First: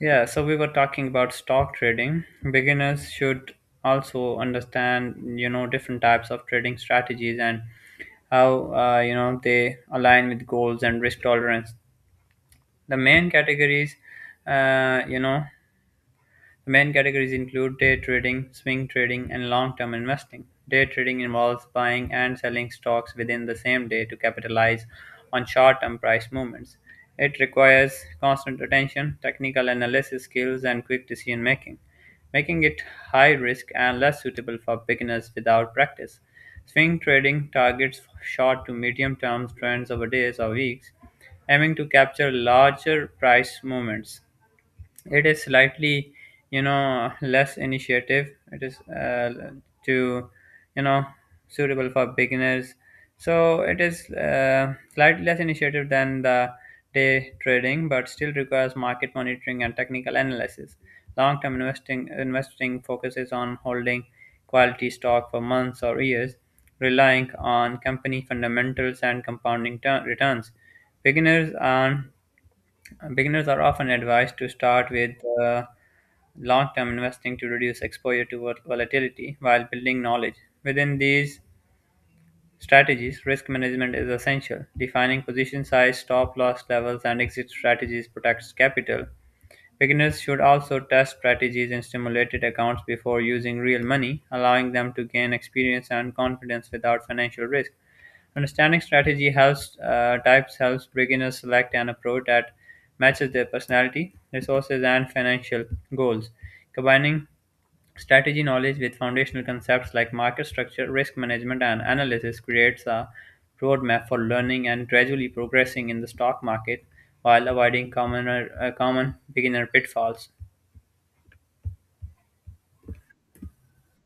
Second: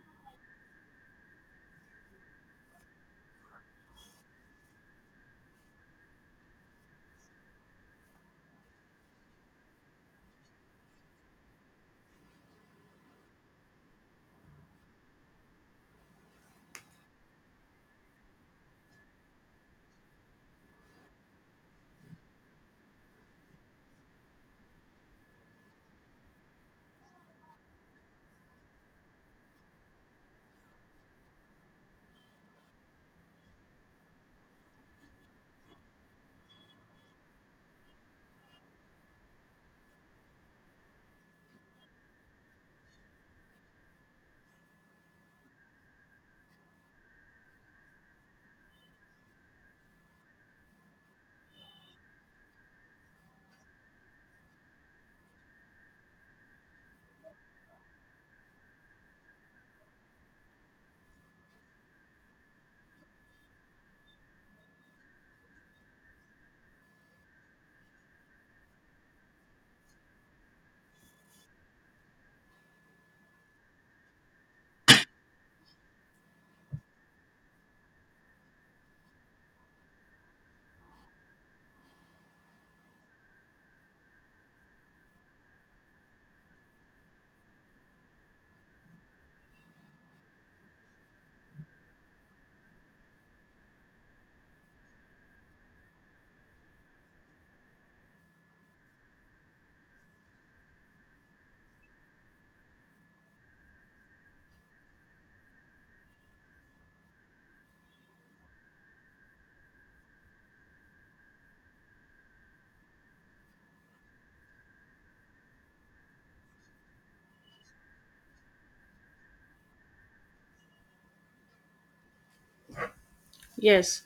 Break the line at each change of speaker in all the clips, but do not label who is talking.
Yeah, so we were talking about stock trading. Beginners should also understand, different types of trading strategies and how, they align with goals and risk tolerance. The main categories, you know, the main categories include day trading, swing trading, and long-term investing. Day trading involves buying and selling stocks within the same day to capitalize on short-term price movements. It requires constant attention, technical analysis skills, and quick decision making, making it high risk and less suitable for beginners without practice. Swing trading targets short to medium term trends over days or weeks, aiming to capture larger price movements. It is slightly, less initiative. It is to you know Suitable for beginners. So it is, slightly less initiative than the day trading, but still requires market monitoring and technical analysis. Long term investing focuses on holding quality stock for months or years, relying on company fundamentals and compounding returns. beginners are Beginners are often advised to start with uh, long term investing to reduce exposure to volatility while building knowledge. Within these strategies, risk management is essential. Defining position size, stop loss levels, and exit strategies protects capital. Beginners should also test strategies in simulated accounts before using real money, allowing them to gain experience and confidence without financial risk. Understanding strategy helps, types helps beginners select an approach that matches their personality, resources, and financial goals. Combining strategy knowledge with foundational concepts like market structure, risk management, and analysis creates a roadmap for learning and gradually progressing in the stock market while avoiding common beginner pitfalls.
Yes,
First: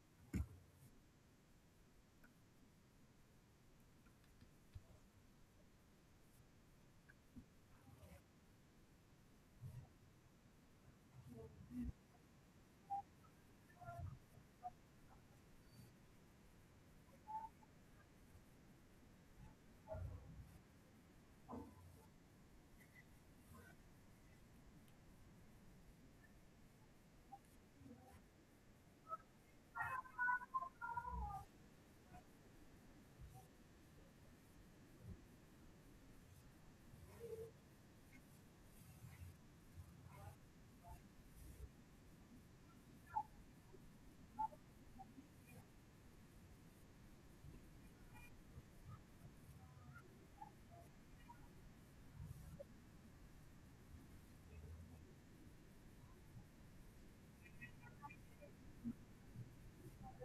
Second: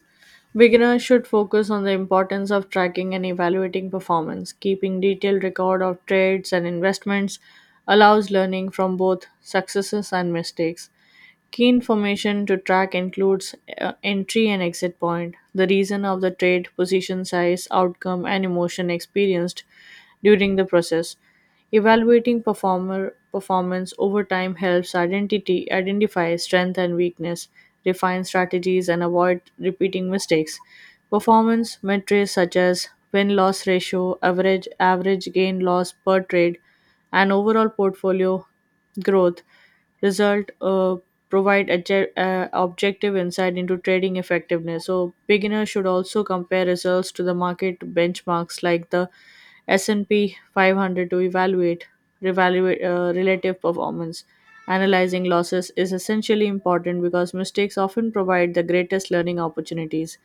beginners should focus on the importance of tracking and evaluating performance. Keeping detailed record of trades and investments allows learning from both successes and mistakes. Key information to track includes entry and exit point, the reason of the trade, position size, outcome, and emotion experienced during the process. Evaluating performer performance over time helps identity identify strength and weakness, refine strategies, and avoid repeating mistakes. Performance metrics such as win-loss ratio, average gain-loss per trade, and overall portfolio growth result provide objective insight into trading effectiveness. So beginners should also compare results to the market benchmarks like the S&P 500 to evaluate revaluate relative performance. Analyzing losses is essentially important because mistakes often provide the greatest learning opportunities.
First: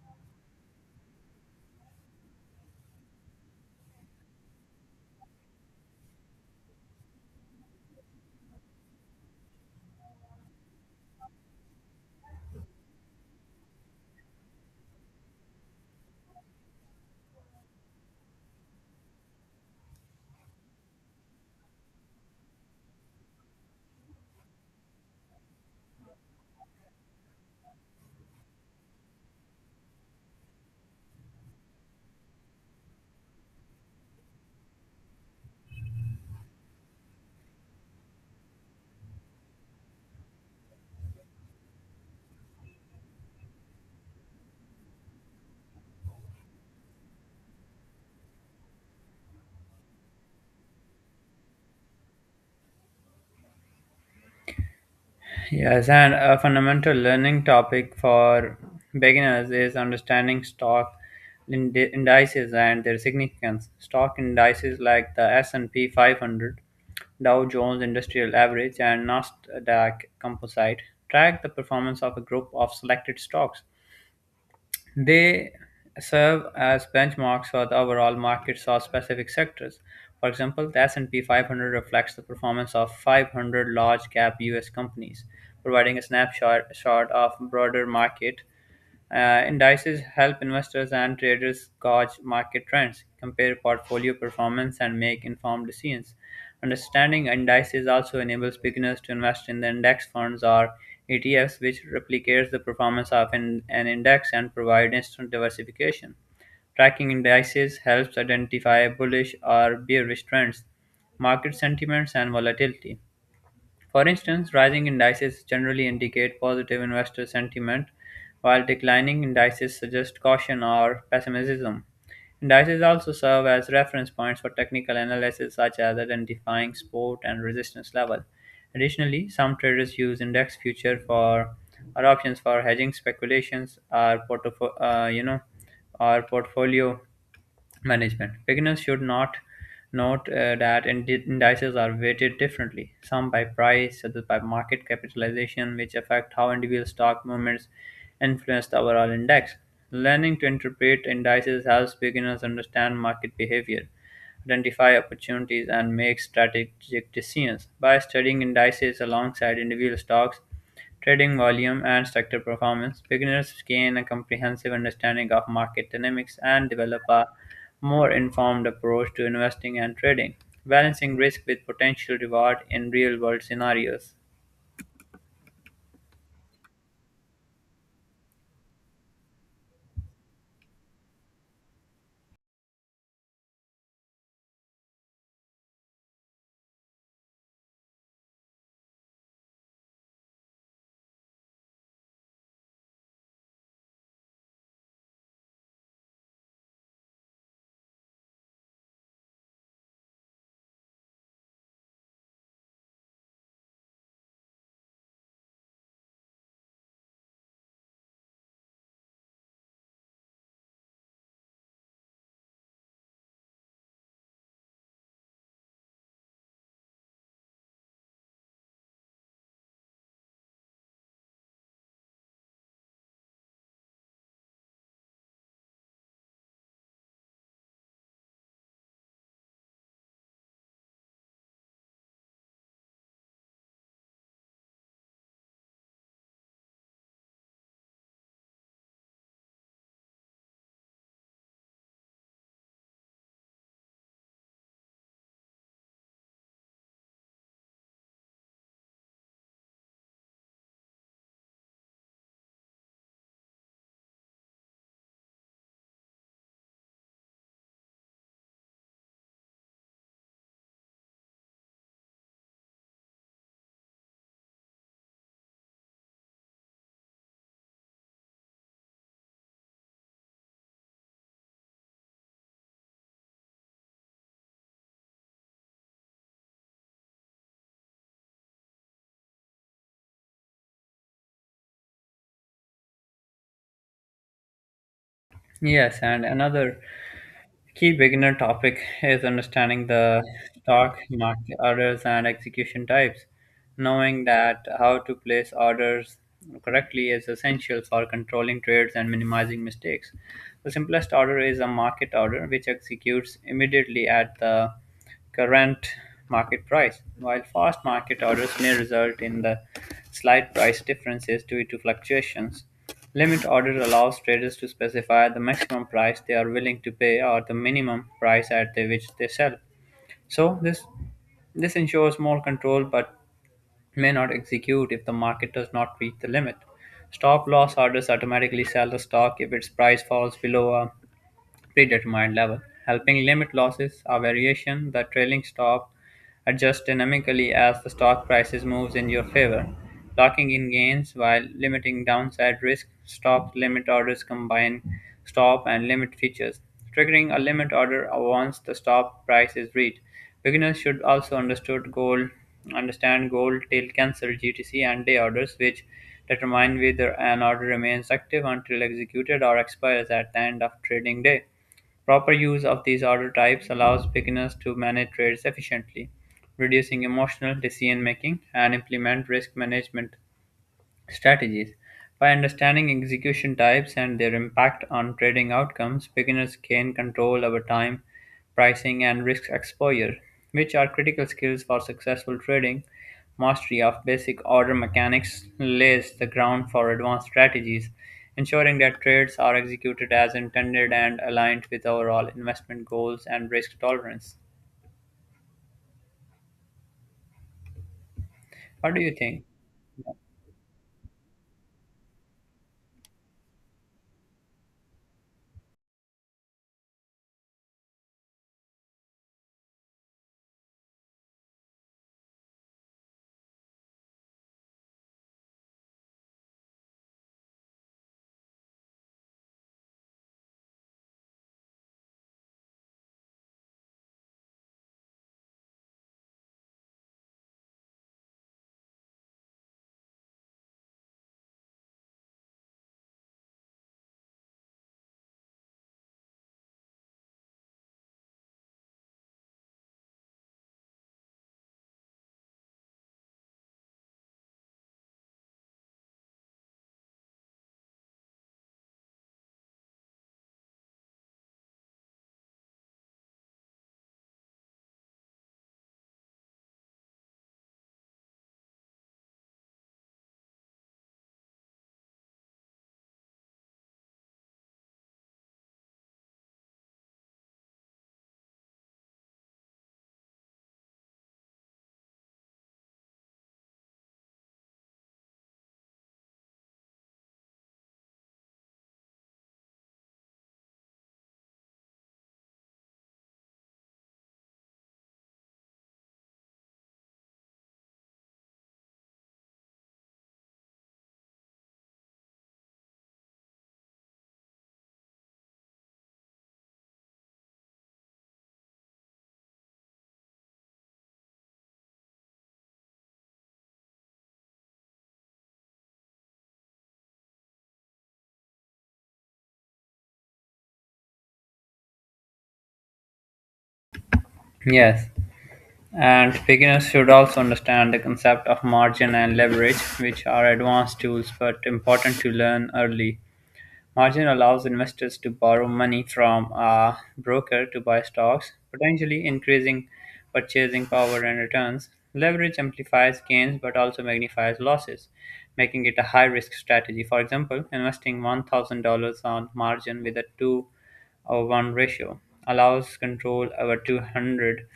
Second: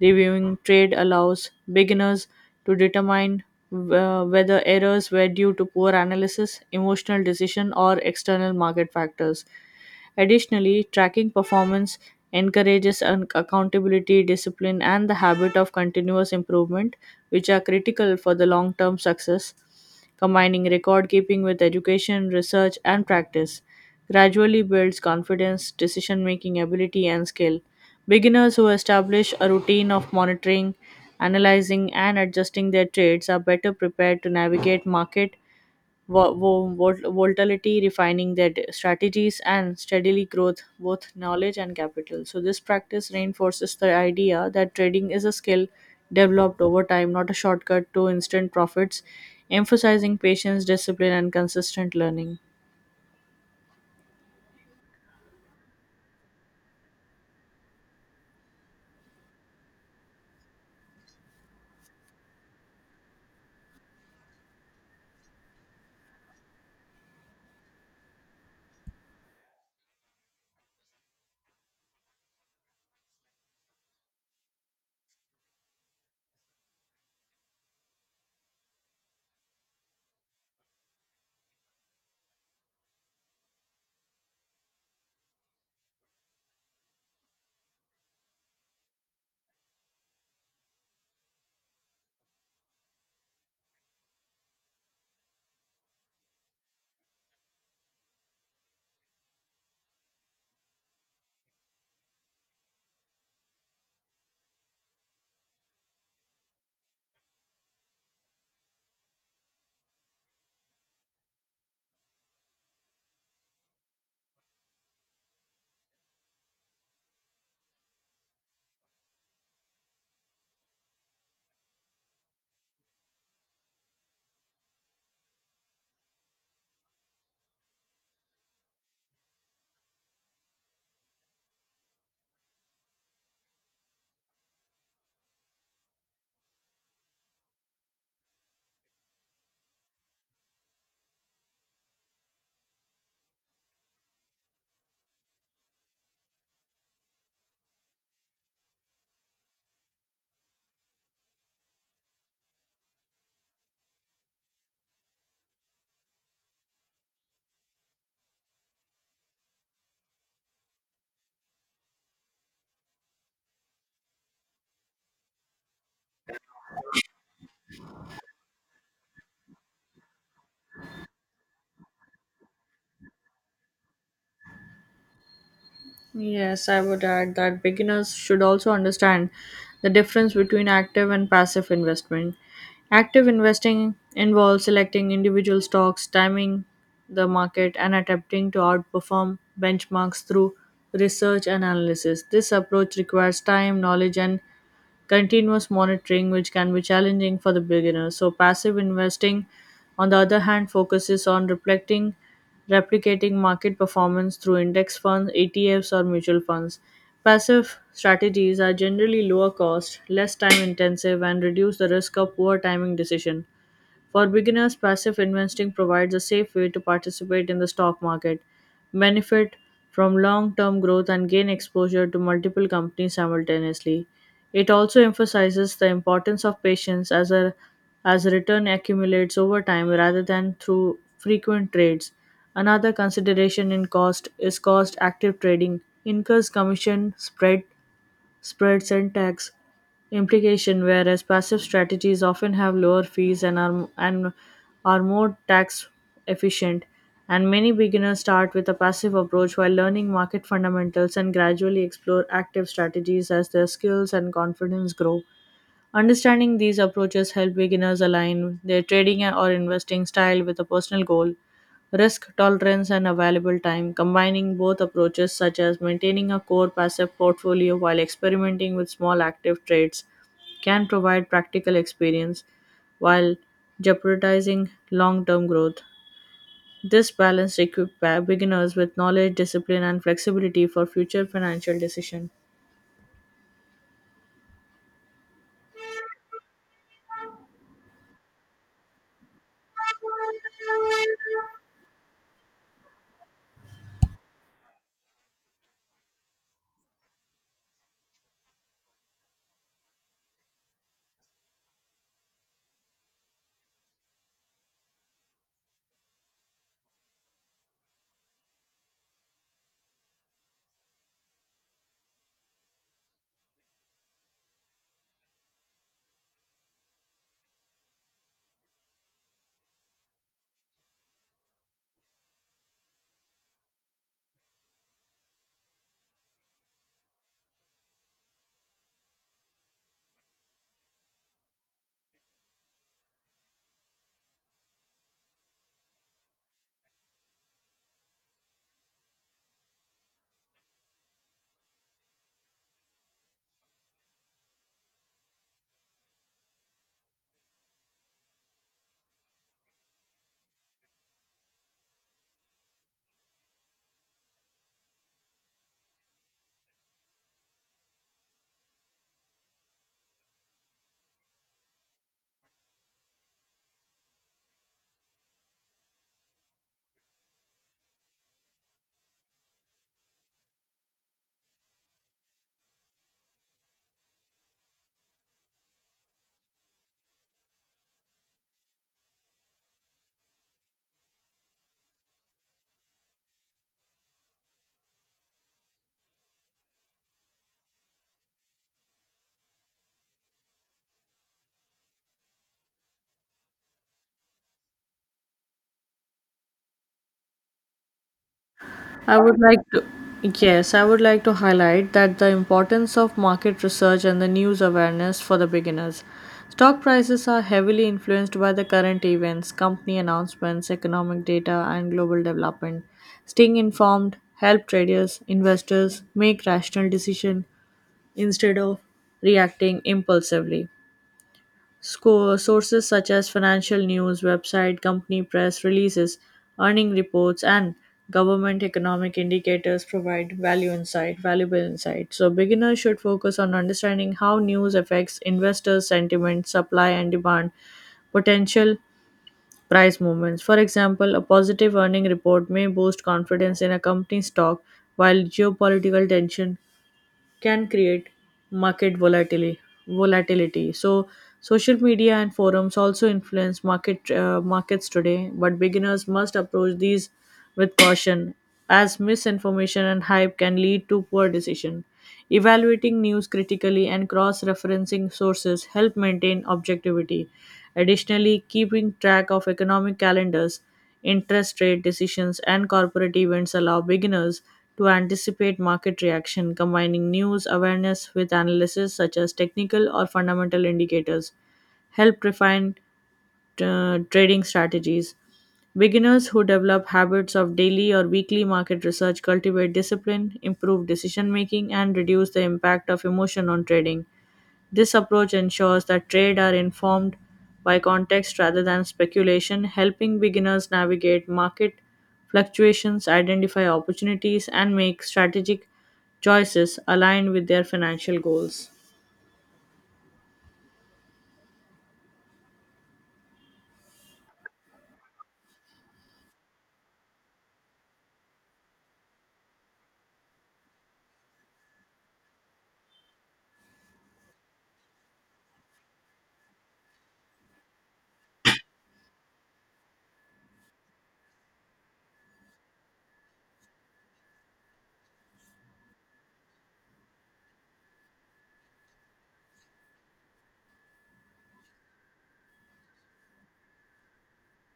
Reviewing trade allows beginners to determine whether errors were due to poor analysis, emotional decision, or external market factors. Additionally, tracking performance encourages an accountability, discipline, and the habit of continuous improvement, which are critical for the long term success. Combining record keeping with education, research, and practice gradually builds confidence, decision making ability, and skill. Beginners who establish a routine of monitoring analyzing and adjusting their trades are better prepared to navigate market volatility, refining their strategies and steadily growth both knowledge and capital. So this practice reinforces the idea that trading is a skill developed over time, not a shortcut to instant profits, emphasizing patience, discipline, and consistent learning.
Yes, and a fundamental learning topic for beginners is understanding stock indices and their significance. Stock indices like the S&P 500, Dow Jones Industrial Average, and Nasdaq Composite track the performance of a group of selected stocks. They serve as benchmarks for the overall markets or specific sectors. For example, the S&P 500 reflects the performance of 500 large-cap U.S. companies, providing a snapshot shot of broader market. Indices help investors and traders gauge market trends, compare portfolio performance, and make informed decisions. Understanding indices also enables beginners to invest in the index funds or ETFs, which replicates the performance of an index and provide instant diversification. Tracking indices helps identify bullish or bearish trends, market sentiments, and volatility. For instance, rising indices generally indicate positive investor sentiment, while declining indices suggest caution or pessimism. Indices also serve as reference points for technical analysis, such as identifying support and resistance level. Additionally, some traders use index future for or options for hedging speculations or or portfolio management. Beginners should not note, that indices are weighted differently, some by price, others by market capitalization, which affect how individual stock movements influence the overall index. Learning to interpret indices helps beginners understand market behavior, identify opportunities, and make strategic decisions. By studying indices alongside individual stocks, trading volume and sector performance, beginners gain a comprehensive understanding of market dynamics and develop a more informed approach to investing and trading, balancing risk with potential reward in real world scenarios.
Yes, I would add that beginners should also understand the difference between active and passive investment. Active investing involves selecting individual stocks, timing the market, and attempting to outperform benchmarks through research and analysis. This approach requires time, knowledge, and continuous monitoring, which can be challenging for the beginner. So, passive investing, on the other hand, focuses on replicating market performance through index funds, ETFs, or mutual funds. Passive strategies are generally lower cost, less time intensive, and reduce the risk of poor timing decision. For beginners, passive investing provides a safe way to participate in the stock market, benefit from long term growth, and gain exposure to multiple companies simultaneously. It also emphasizes the importance of patience, as return accumulates over time rather than through frequent trades. Another consideration in cost is cost. Active trading incurs commission, spread, tax implication, whereas passive strategies often have lower fees, and are more tax efficient. And many beginners start with a passive approach while learning market fundamentals and gradually explore active strategies as their skills and confidence grow. Understanding these approaches help beginners align their trading or investing style with a personal goal, risk tolerance, and available time. Combining both approaches, such as maintaining a core passive portfolio while experimenting with small active trades, can provide practical experience while jeopardizing long term growth. This balance equips beginners with knowledge, discipline, and flexibility for future financial decisions.
Yes, and another key beginner topic is understanding the stock market orders and execution types. Knowing that how to place orders correctly is essential for controlling trades and minimizing mistakes. The simplest order is a market order, which executes immediately at the current market price, while fast market orders may result in the slight price differences due to fluctuations. Limit order allows traders to specify the maximum price they are willing to pay or the minimum price at the which they sell. So this ensures more control, but may not execute if the market does not reach the limit. Stop loss orders automatically sell the stock if its price falls below a predetermined level, helping limit losses or variation. The trailing stop adjusts dynamically as the stock prices moves in your favor, locking in gains while limiting downside risk. Stop limit orders combine stop and limit features, triggering a limit order once the stop price is reached. Beginners should also understand goal till cancel, GTC, and day orders, which determine whether an order remains active until executed or expires at the end of trading day. Proper use of these order types allows beginners to manage trades efficiently, reducing emotional decision making and implement risk management strategies. By understanding execution types and their impact on trading outcomes, beginners gain control over time, pricing, and risk exposure, which are critical skills for successful trading. Mastery of basic order mechanics lays the ground for advanced strategies, ensuring that trades are executed as intended and aligned with overall investment goals and risk tolerance. What do you
I would
think?
like to, yes, I would like to highlight that the importance of market research and the news awareness for the beginners. Stock prices are heavily influenced by the current events, company announcements, economic data, and global development. Staying informed help traders, investors make rational decision instead of reacting impulsively. Sources such as financial news, website, company press releases, earning reports, and government economic indicators provide valuable insight. So beginners should focus on understanding how news affects investors' sentiment, supply and demand, potential price movements. For example, a positive earning report may boost confidence in a company's stock, while geopolitical tension can create market volatility. So social media and forums also influence markets today, but beginners must approach these with caution, as misinformation and hype can lead to poor decision. Evaluating news critically and cross referencing sources help maintain objectivity. Additionally, keeping track of economic calendars, interest rate decisions, and corporate events allow beginners to anticipate market reaction. Combining news awareness with analysis such as technical or fundamental indicators, help refine trading strategies. Beginners who develop habits of daily or weekly market research cultivate discipline, improve decision making, and reduce the impact of emotion on trading. This approach ensures that trade are informed by context rather than speculation, helping beginners navigate market fluctuations, identify opportunities, and make strategic choices aligned with their financial goals.
Yes. And beginners should also understand the concept of margin and leverage, which are advanced tools but important to learn early. Margin allows investors to borrow money from a broker to buy stocks, potentially increasing purchasing power and returns. Leverage amplifies gains but also magnifies losses, making it a high risk strategy. For example, investing $1,000 on margin with a two over one ratio allows control over 200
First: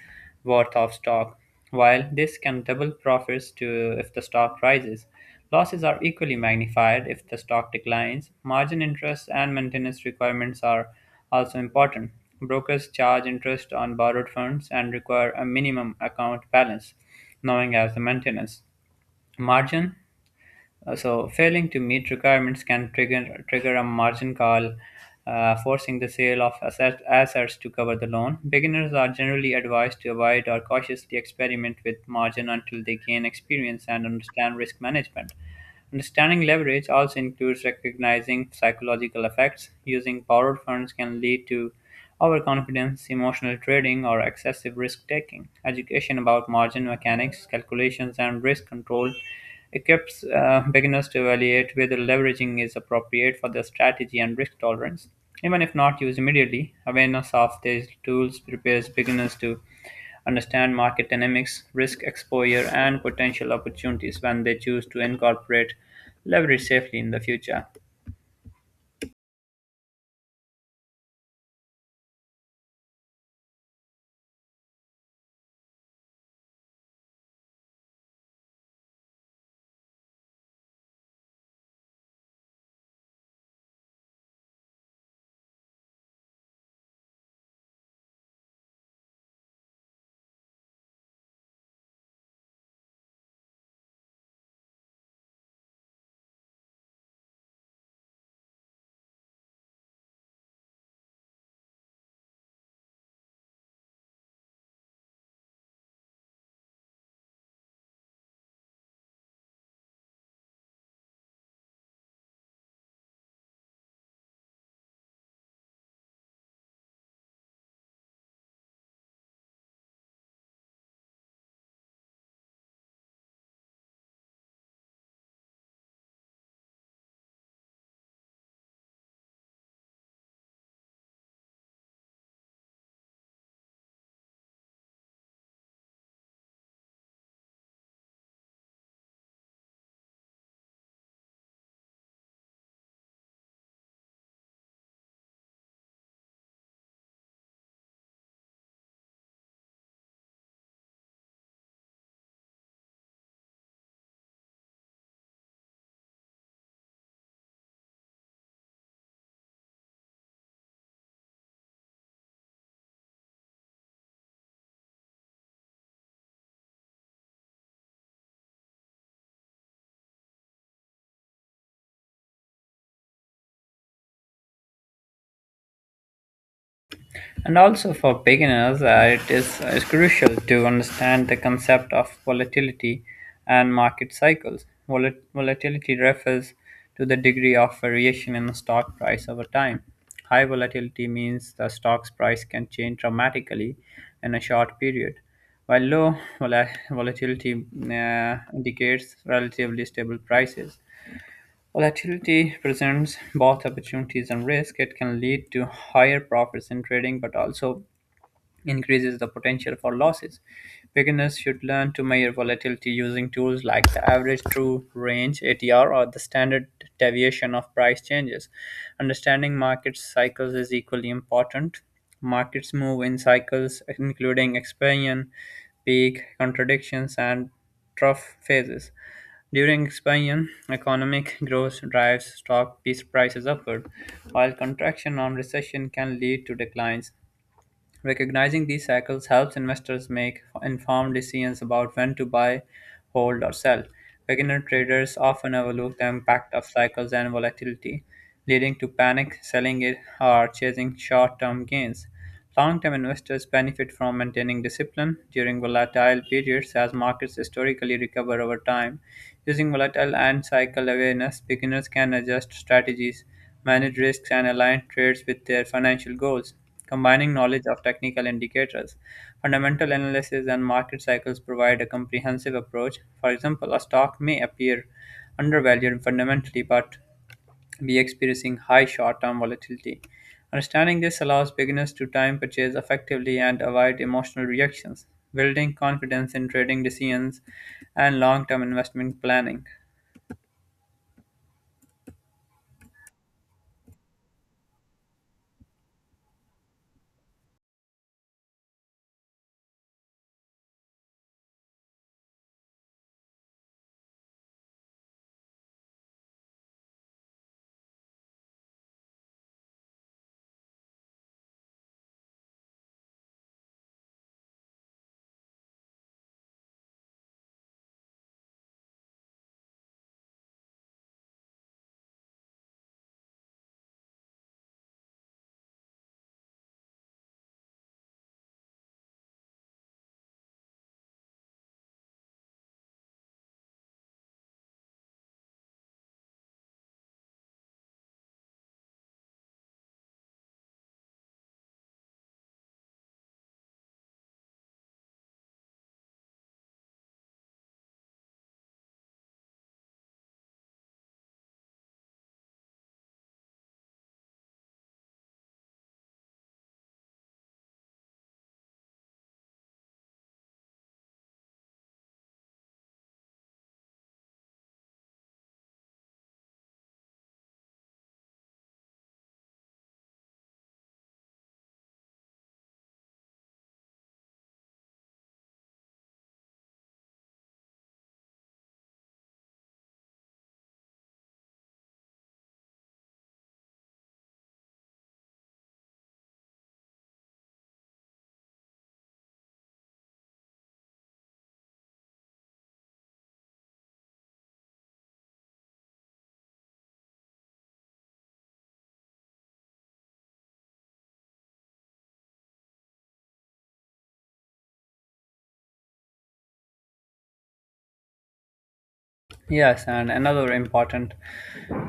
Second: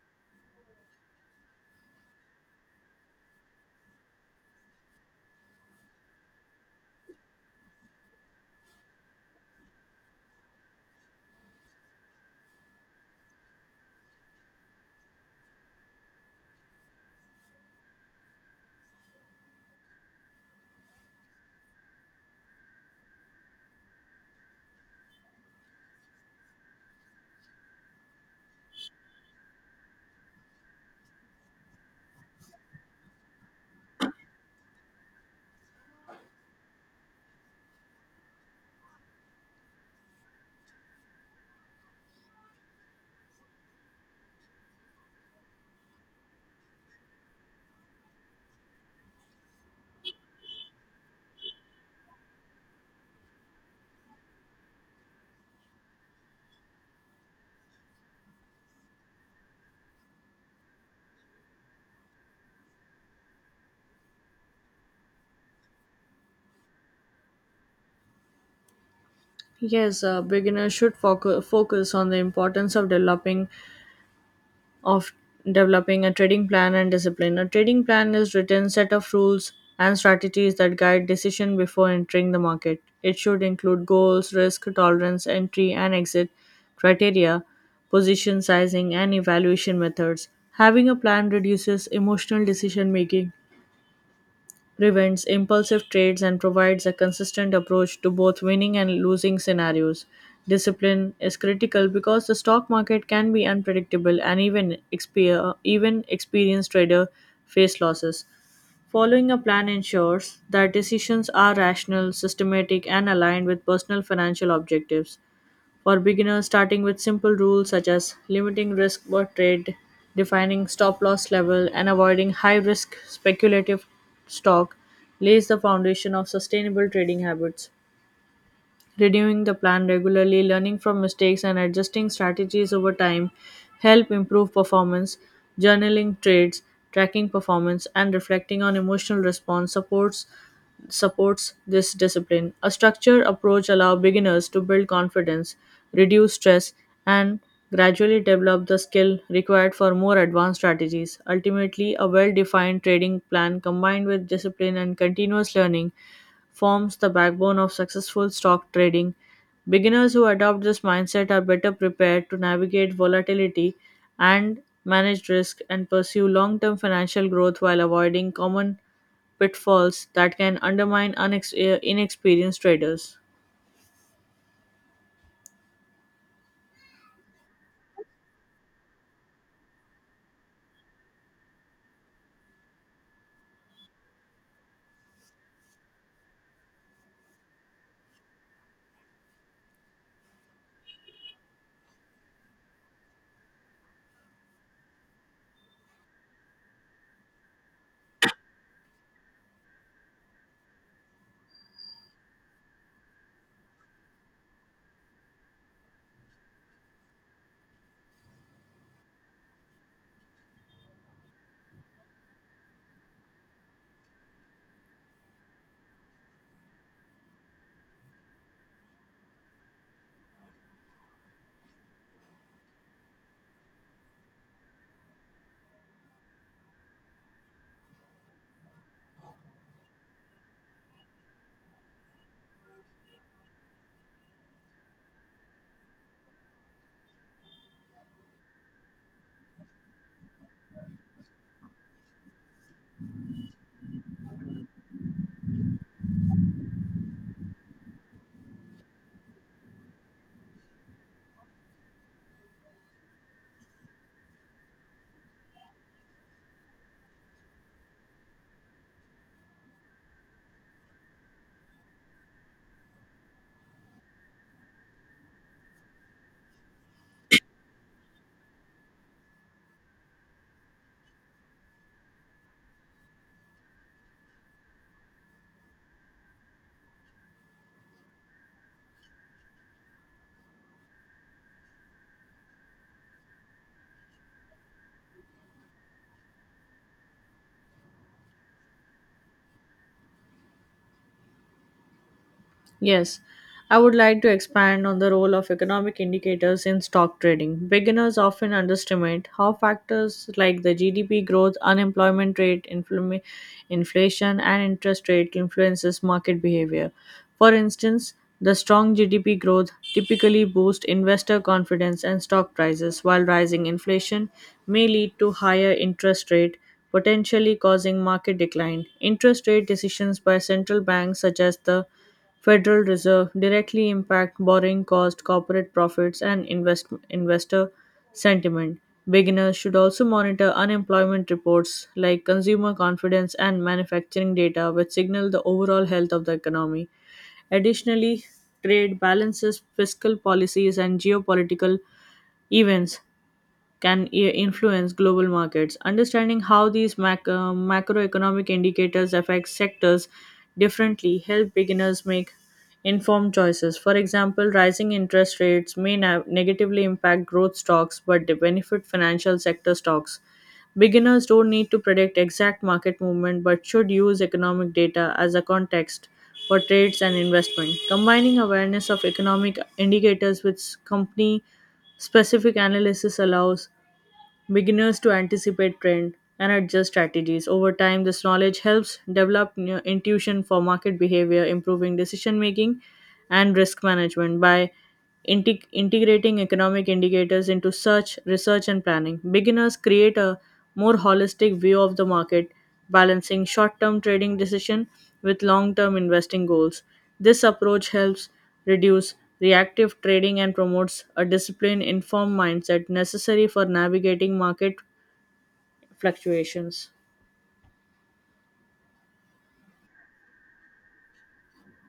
worth of stock. While this can double profits to if the stock rises, losses are equally magnified if the stock declines. Margin interest and maintenance requirements are also important. Brokers charge interest on borrowed funds and require a minimum account balance, known as the maintenance margin. So failing to meet requirements can trigger a margin call, forcing the sale of assets to cover the loan. Beginners are generally advised to avoid or cautiously experiment with margin until they gain experience and understand risk management. Understanding leverage also includes recognizing psychological effects. Using borrowed funds can lead to overconfidence, emotional trading, or excessive risk taking. Education about margin mechanics, calculations, and risk control equips, beginners to evaluate whether leveraging is appropriate for their strategy and risk tolerance. Even if not used immediately, awareness of these tools prepares beginners to understand market dynamics, risk exposure, and potential opportunities when they choose to incorporate leverage safely in the future.
Yes, beginners should focus on the importance of of developing a trading plan and discipline. A trading plan is written set of rules and strategies that guide decision before entering the market. It should include goals, risk tolerance, entry and exit criteria, position sizing and evaluation methods. Having a plan reduces emotional decision making, prevents impulsive trades, and provides a consistent approach to both winning and losing scenarios. Discipline is critical because the stock market can be unpredictable, and even even experienced trader face losses. Following a plan ensures that decisions are rational, systematic, and aligned with personal financial objectives. For beginners, starting with simple rules such as limiting risk per trade, defining stop loss level, and avoiding high risk speculative stock lays the foundation of sustainable trading habits. Reviewing the plan regularly, learning from mistakes, and adjusting strategies over time help improve performance. Journaling trades, tracking performance, and reflecting on emotional response supports this discipline. A structured approach allows beginners to build confidence, reduce stress, and gradually develop the skill required for more advanced strategies. Ultimately, a well defined trading plan combined with discipline and continuous learning forms the backbone of successful stock trading. Beginners who adopt this mindset are better prepared to navigate volatility and manage risk and pursue long term financial growth while avoiding common pitfalls that can undermine inexperienced traders.
And also for beginners, it is crucial to understand the concept of volatility and market cycles. Volatility refers to the degree of variation in the stock price over time. High volatility means the stock's price can change dramatically in a short period, while low volatility, indicates relatively stable prices. Volatility presents both opportunities and risk. It can lead to higher profits in trading, but also increases the potential for losses. Beginners should learn to measure volatility using tools like the average true range ATR or the standard deviation of price changes. Understanding market cycles is equally important. Markets move in cycles including expansion, peak, contradictions, and trough phases. During expansion, economic growth drives stock piece prices upward, while contraction on recession can lead to declines. Recognizing these cycles helps investors make informed decisions about when to buy, hold, or sell. Beginner traders often overlook the impact of cycles and volatility, leading to panic selling it or chasing short term gains. Long term investors benefit from maintaining discipline during volatile periods as markets historically recover over time. Using volatile and cycle awareness, beginners can adjust strategies, manage risks, and align trades with their financial goals. Combining knowledge of technical indicators, fundamental analysis, and market cycles provide a comprehensive approach. For example, a stock may appear undervalued fundamentally but be experiencing high short term volatility. Understanding this allows beginners to time purchase effectively and avoid emotional reactions, building confidence in trading decisions and long term investment planning.
Yes, I would like to expand on the role of economic indicators in stock trading. Beginners often underestimate how factors like the GDP growth, unemployment rate, inflation, and interest rate influences market behavior. For instance, the strong GDP growth typically boosts investor confidence and stock prices, while rising inflation may lead to higher interest rate, potentially causing market decline. Interest rate decisions by central banks such as the Federal Reserve directly impact borrowing cost, corporate profits, and investor sentiment. Beginners should also monitor unemployment reports like consumer confidence and manufacturing data, which signal the overall health of the economy. Additionally, trade balances, fiscal policies, and geopolitical events can influence global markets. Understanding how these macroeconomic indicators affect sectors differently help beginners make informed choices. For example, rising interest rates may negatively impact growth stocks, but they benefit financial sector stocks. Beginners don't need to predict exact market movement but should use economic data as a context for trades and investment. Combining awareness of economic indicators with company specific analysis allows beginners to anticipate trend and adjust strategies over time. This knowledge helps develop intuition for market behavior, improving decision making and risk management. By integrating economic indicators into search research and planning, beginners create a more holistic view of the market, balancing short-term trading decision with long-term investing goals. This approach helps reduce reactive trading and promotes a disciplined informed mindset necessary for navigating market fluctuations.
Yes, and another important,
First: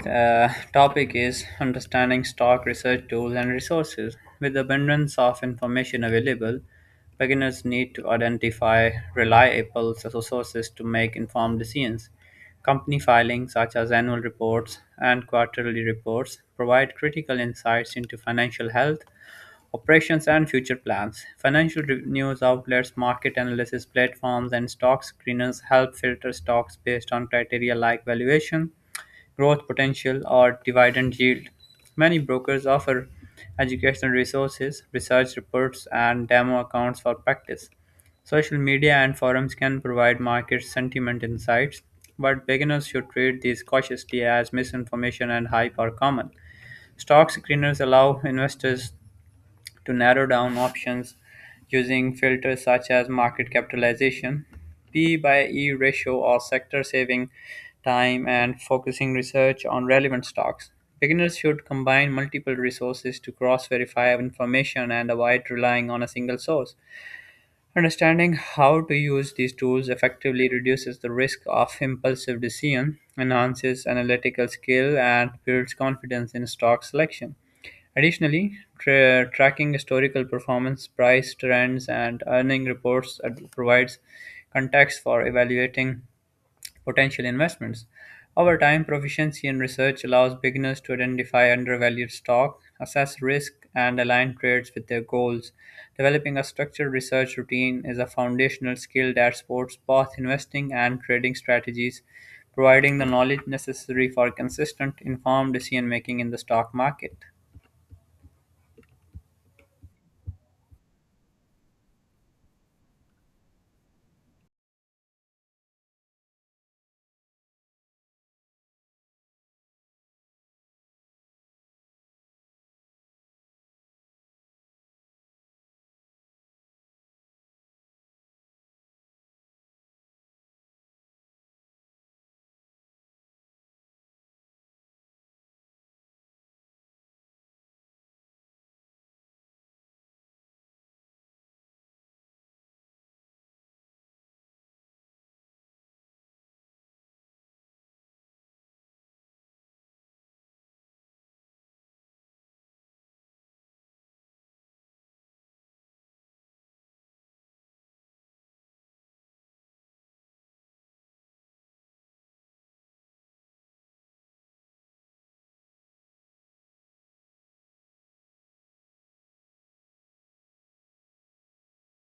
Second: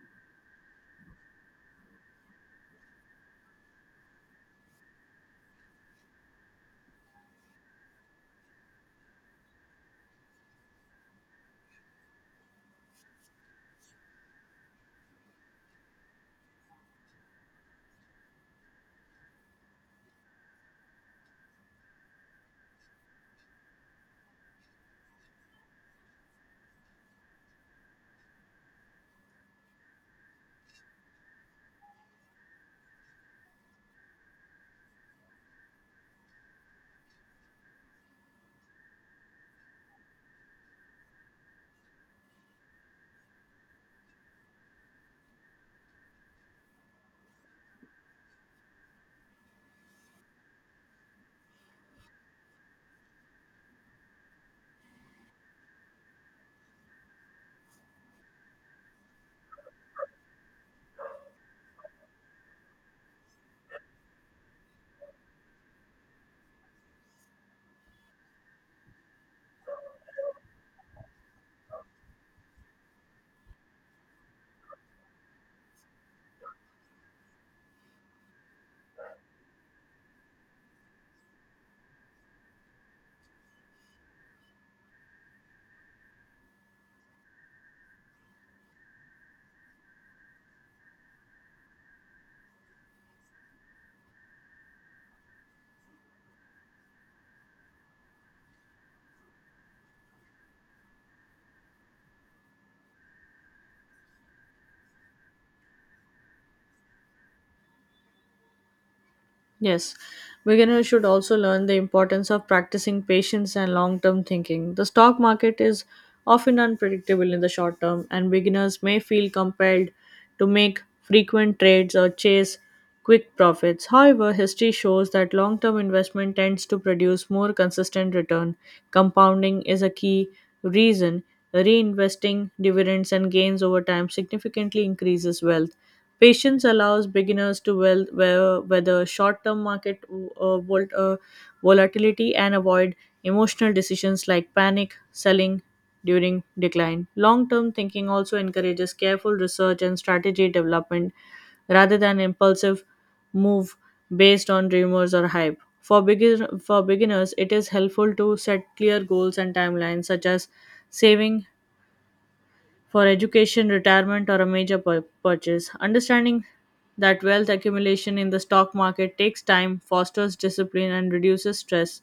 uh, topic is understanding stock research tools and resources. With abundance of information available, beginners need to identify reliable sources to make informed decisions. Company filings, such as annual reports and quarterly reports, provide critical insights into financial health, operations and future plans. Financial news outlets, market analysis platforms, and stock screeners help filter stocks based on criteria like valuation, growth potential, or dividend yield. Many brokers offer educational resources, research reports, and demo accounts for practice. Social media and forums can provide market sentiment insights, but beginners should treat these cautiously as misinformation and hype are common. Stock screeners allow investors to narrow down options using filters such as market capitalization, P by E ratio, or sector saving time and focusing research on relevant stocks. Beginners should combine multiple resources to cross verify information and avoid relying on a single source. Understanding how to use these tools effectively reduces the risk of impulsive decision, enhances analytical skill, and builds confidence in stock selection. Additionally, tracking historical performance, price trends, and earning reports provides context for evaluating potential investments. Over time, proficiency in research allows beginners to identify undervalued stock, assess risk, and align trades with their goals. Developing a structured research routine is a foundational skill that supports both investing and trading strategies, providing the knowledge necessary for consistent, informed decision making in the stock market.
Yes, beginners should also learn the importance of practicing patience and long term thinking. The stock market is often unpredictable in the short term, and beginners may feel compelled to make frequent trades or chase quick profits. However, history shows that long term investment tends to produce more consistent return. Compounding is a key reason. Reinvesting dividends and gains over time significantly increases wealth. Patience allows beginners to weather short-term market uh, vol- uh, volatility and avoid emotional decisions like panic selling during decline. Long-term thinking also encourages careful research and strategy development rather than impulsive move based on rumors or hype. For beginners, it is helpful to set clear goals and timelines such as saving for education, retirement, or a major purchase. Understanding that wealth accumulation in the stock market takes time, fosters discipline, and reduces stress.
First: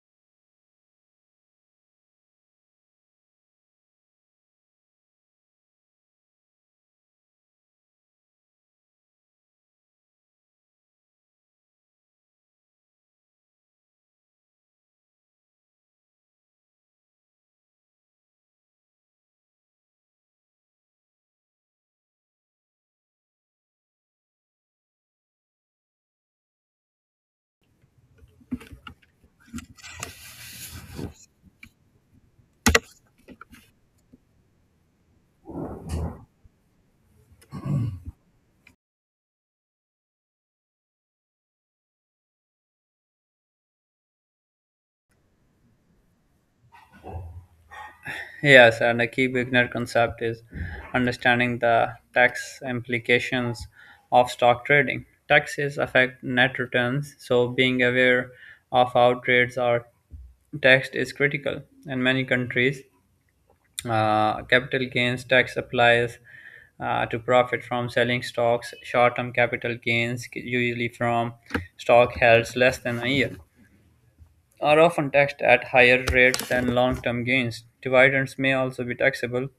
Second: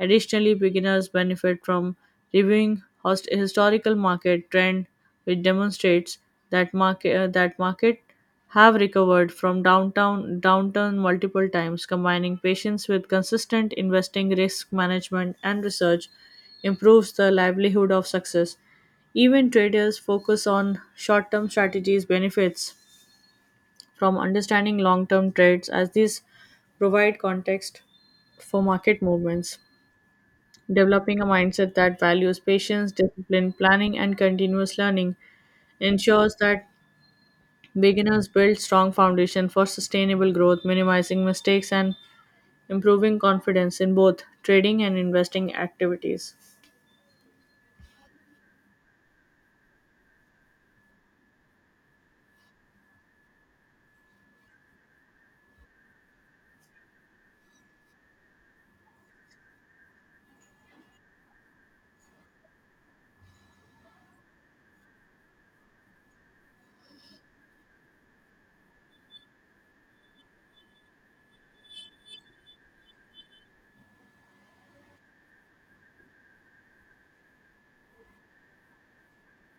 Additionally, beginners benefit from reviewing historical market trend, which demonstrates that market have recovered from downtown downturn multiple times. Combining patience with consistent investing, risk management, and research improves the livelihood of success. Even traders focus on short-term strategies benefits from understanding long-term trades, as these provide context for market movements. Developing a mindset that values patience, discipline, planning, and continuous learning ensures that beginners build strong foundation for sustainable growth, minimizing mistakes and improving confidence in both trading and investing activities.
Yes, and a key beginner concept is understanding the tax implications of stock trading. Taxes affect net returns, so being aware of how trades are taxed is critical. In many countries, capital gains tax applies to profit from selling stocks. Short term capital gains, usually from stock held less than a year, are often taxed at higher rates than long term gains. Dividends may also be taxable,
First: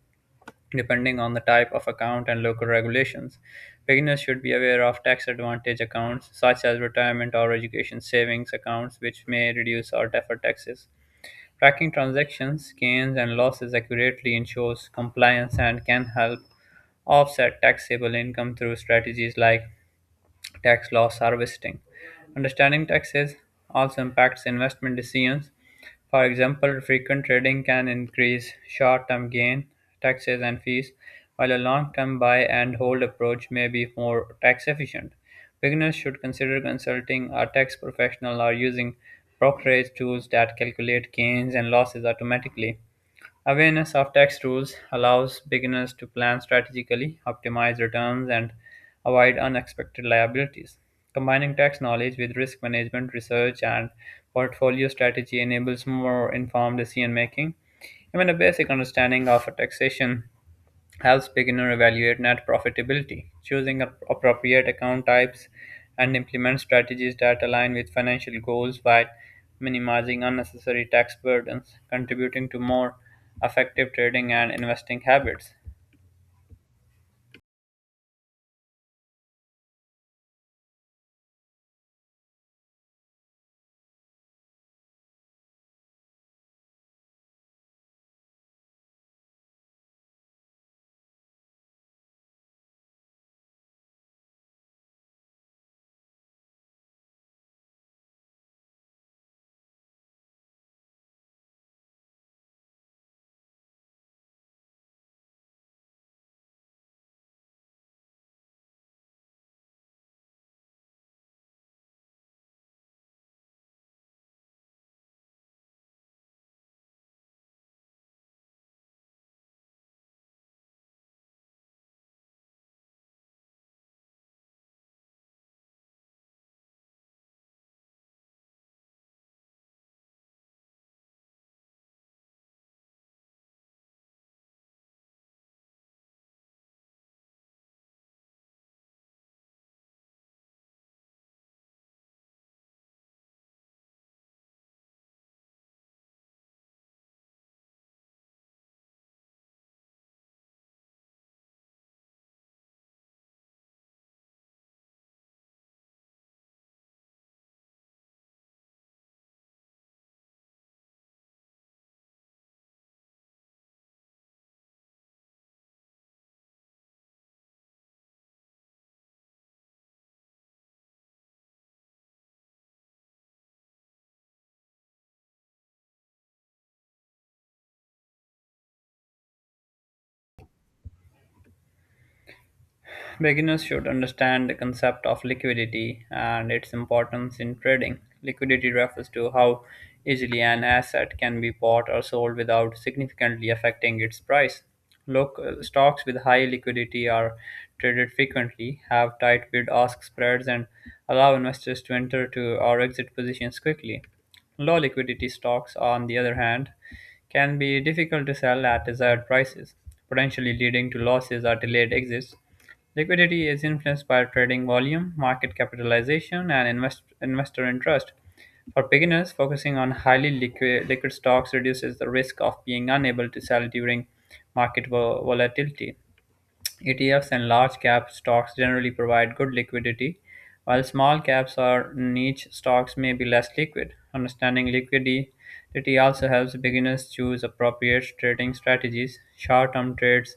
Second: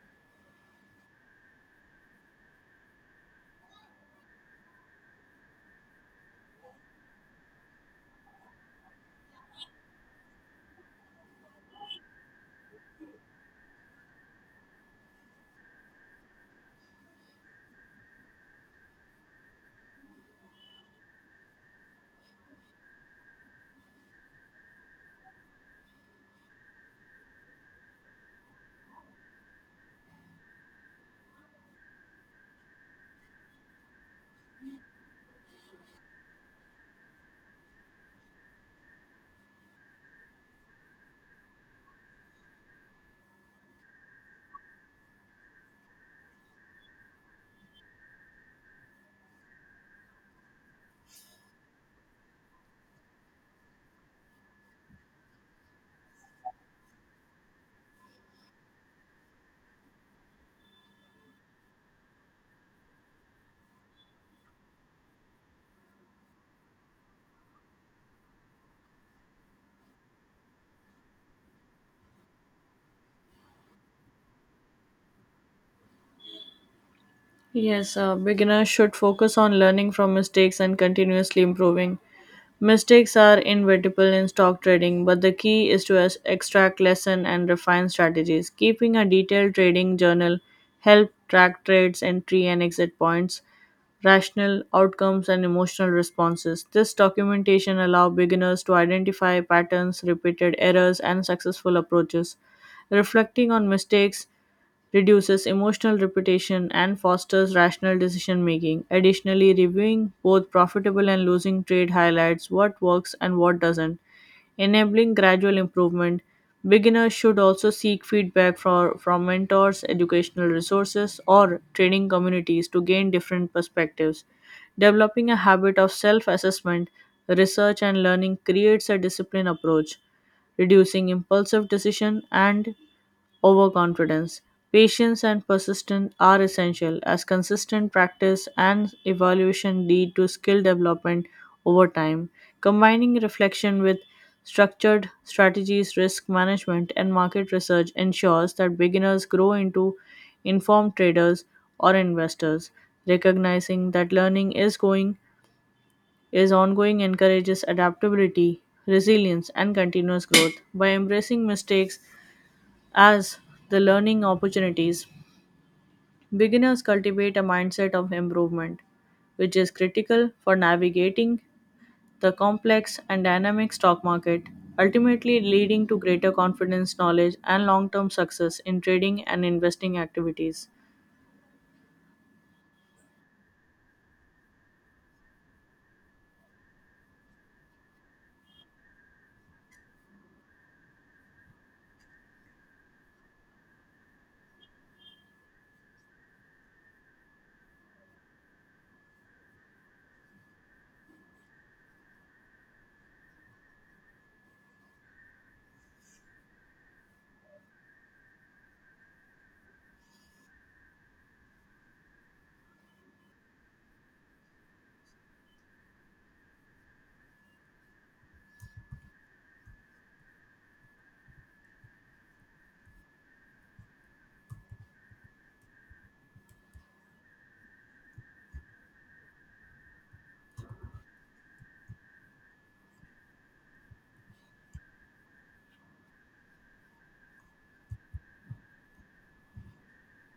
depending on the type of account and local regulations. Beginners should be aware of tax advantage accounts such as retirement or education savings accounts, which may reduce or defer taxes. Tracking transactions, gains, and losses accurately ensures compliance and can help offset taxable income through strategies like tax loss harvesting. Understanding taxes also impacts investment decisions. For example, frequent trading can increase short term gain taxes and fees, while a long term buy and hold approach may be more tax efficient. Beginners should consider consulting a tax professional or using brokerage tools that calculate gains and losses automatically. Awareness of tax rules allows beginners to plan strategically, optimize returns, and avoid unexpected liabilities. Combining tax knowledge with risk management, research, and portfolio strategy enables more informed decision making. Even a basic understanding of taxation helps beginner evaluate net profitability, choosing appropriate account types, and implement strategies that align with financial goals while minimizing unnecessary tax burdens, contributing to more effective trading and investing habits.
Yes, beginners should focus on learning from mistakes and continuously improving. Mistakes are inevitable in stock trading, but the key is to extract lesson and refine strategies. Keeping a detailed trading journal help track trades, entry and exit points, rational outcomes and emotional responses. This documentation allow beginners to identify patterns, repeated errors and successful approaches. Reflecting on mistakes reduces emotional repetition and fosters rational decision making. Additionally, reviewing both profitable and losing trade highlights what works and what doesn't, enabling gradual improvement. Beginners should also seek feedback from mentors, educational resources, or training communities to gain different perspectives. Developing a habit of self assessment, research, and learning creates a disciplined approach, reducing impulsive decision and overconfidence. Patience and persistence are essential, as consistent practice and evaluation lead to skill development over time. Combining reflection with structured strategies, risk management, and market research ensures that beginners grow into informed traders or investors. Recognizing that learning is ongoing encourages adaptability, resilience, and continuous growth. By embracing mistakes as the learning opportunities, beginners cultivate a mindset of improvement, which is critical for navigating the complex and dynamic stock market, ultimately leading to greater confidence, knowledge, and long term success in trading and investing activities.
Beginners should understand the concept of liquidity and its importance in trading. Liquidity refers to how easily an asset can be bought or sold without significantly affecting its price. Look, stocks with high liquidity are traded frequently, have tight bid-ask spreads, and allow investors to enter to or exit positions quickly. Low liquidity stocks, on the other hand, can be difficult to sell at desired prices, potentially leading to losses or delayed exits. Liquidity is influenced by trading volume, market capitalization, and investor interest. For beginners, focusing on liquid stocks reduces the risk of being unable to sell during market volatility. ETFs and large cap stocks generally provide good liquidity, while small caps or niche stocks may be less liquid. Understanding liquidity also helps beginners choose appropriate trading strategies. Short term trades,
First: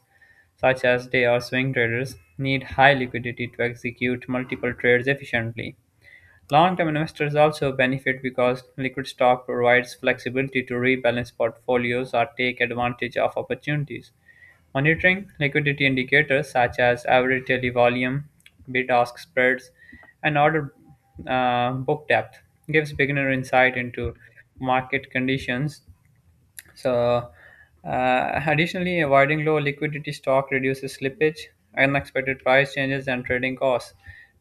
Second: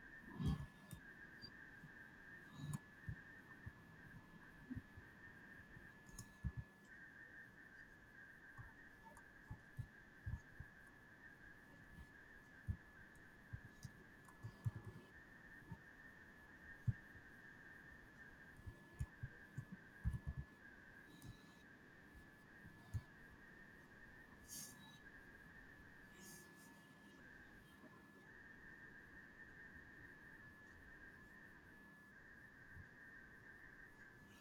such as day or swing traders, need high liquidity to execute multiple trades efficiently. Long term investors also benefit because liquid stock provides flexibility to rebalance portfolios or take advantage of opportunities. Monitoring liquidity indicators such as average daily volume, bid ask spreads, and order book depth gives beginner insight into market conditions. So, additionally, avoiding low liquidity stock reduces slippage, unexpected price changes, and trading costs.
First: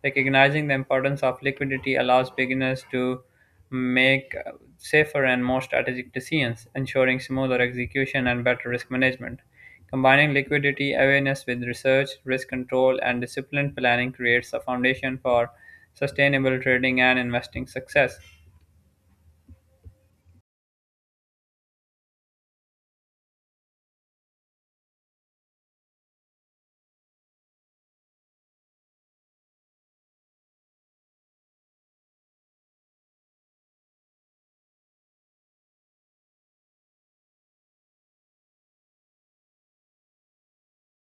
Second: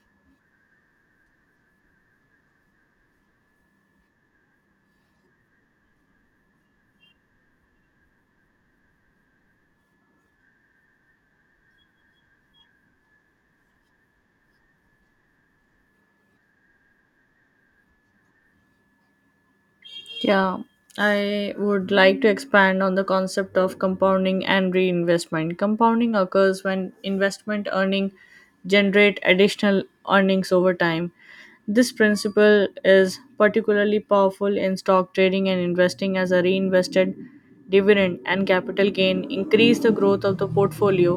Recognizing the importance of liquidity allows beginners to make safer and more strategic decisions, ensuring smoother execution and better risk management. Combining liquidity awareness with research, risk control, and disciplined planning creates a foundation for sustainable trading and investing success.
Yeah, I would like to expand on the concept of compounding and reinvestment. Compounding occurs when investment earning generate additional earnings over time. This principle is particularly powerful in stock trading and investing, as a reinvested dividend and capital gain increase the growth of the portfolio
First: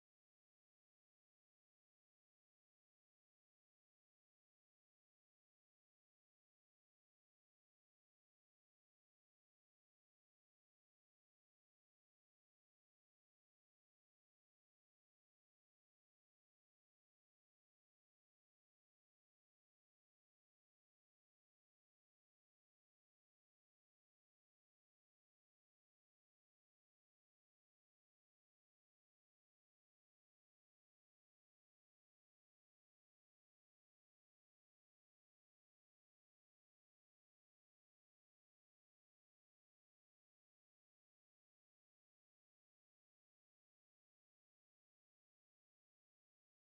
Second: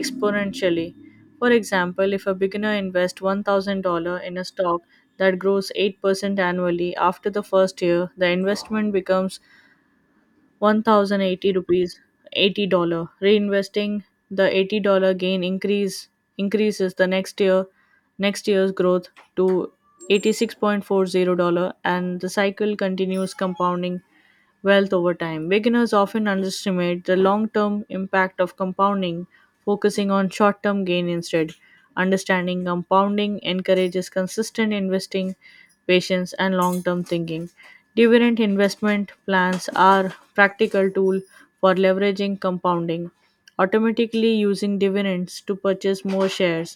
exponentially. For example, if a beginner invests $1,000 in a stock that grows 8% annually after the first year, the investment becomes 1080 rupees $80. Reinvesting the $80 gain increases the next year's growth to $86.40, and the cycle continues compounding wealth over time. Beginners often underestimate the long term impact of compounding, focusing on short term gain instead. Understanding compounding encourages consistent investing, patience, and long term thinking. Dividend investment plans are practical tool for leveraging compounding, automatically using dividends to purchase more shares.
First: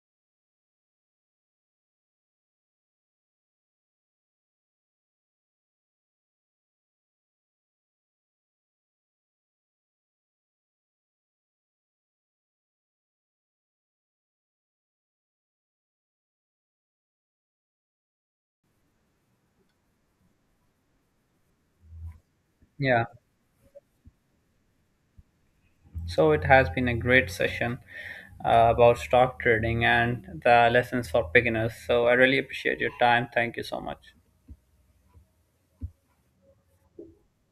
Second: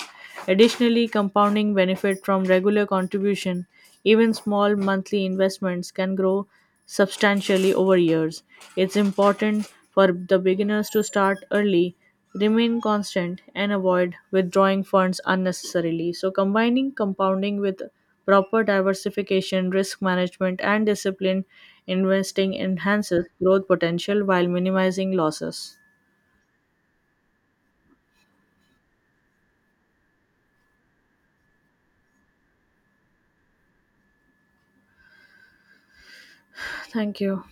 Additionally, compounding benefit from regular contribution. Even small monthly investments can grow substantially over years. It's important for the beginners to start early, remain constant, and avoid withdrawing funds unnecessarily. So, combining compounding with proper diversification, risk management, and disciplined investing
Yeah.
enhances growth potential while minimizing losses.
So it has been a great session about stock trading and the lessons for beginners. So I really appreciate your time. Thank you so much.
Thank you.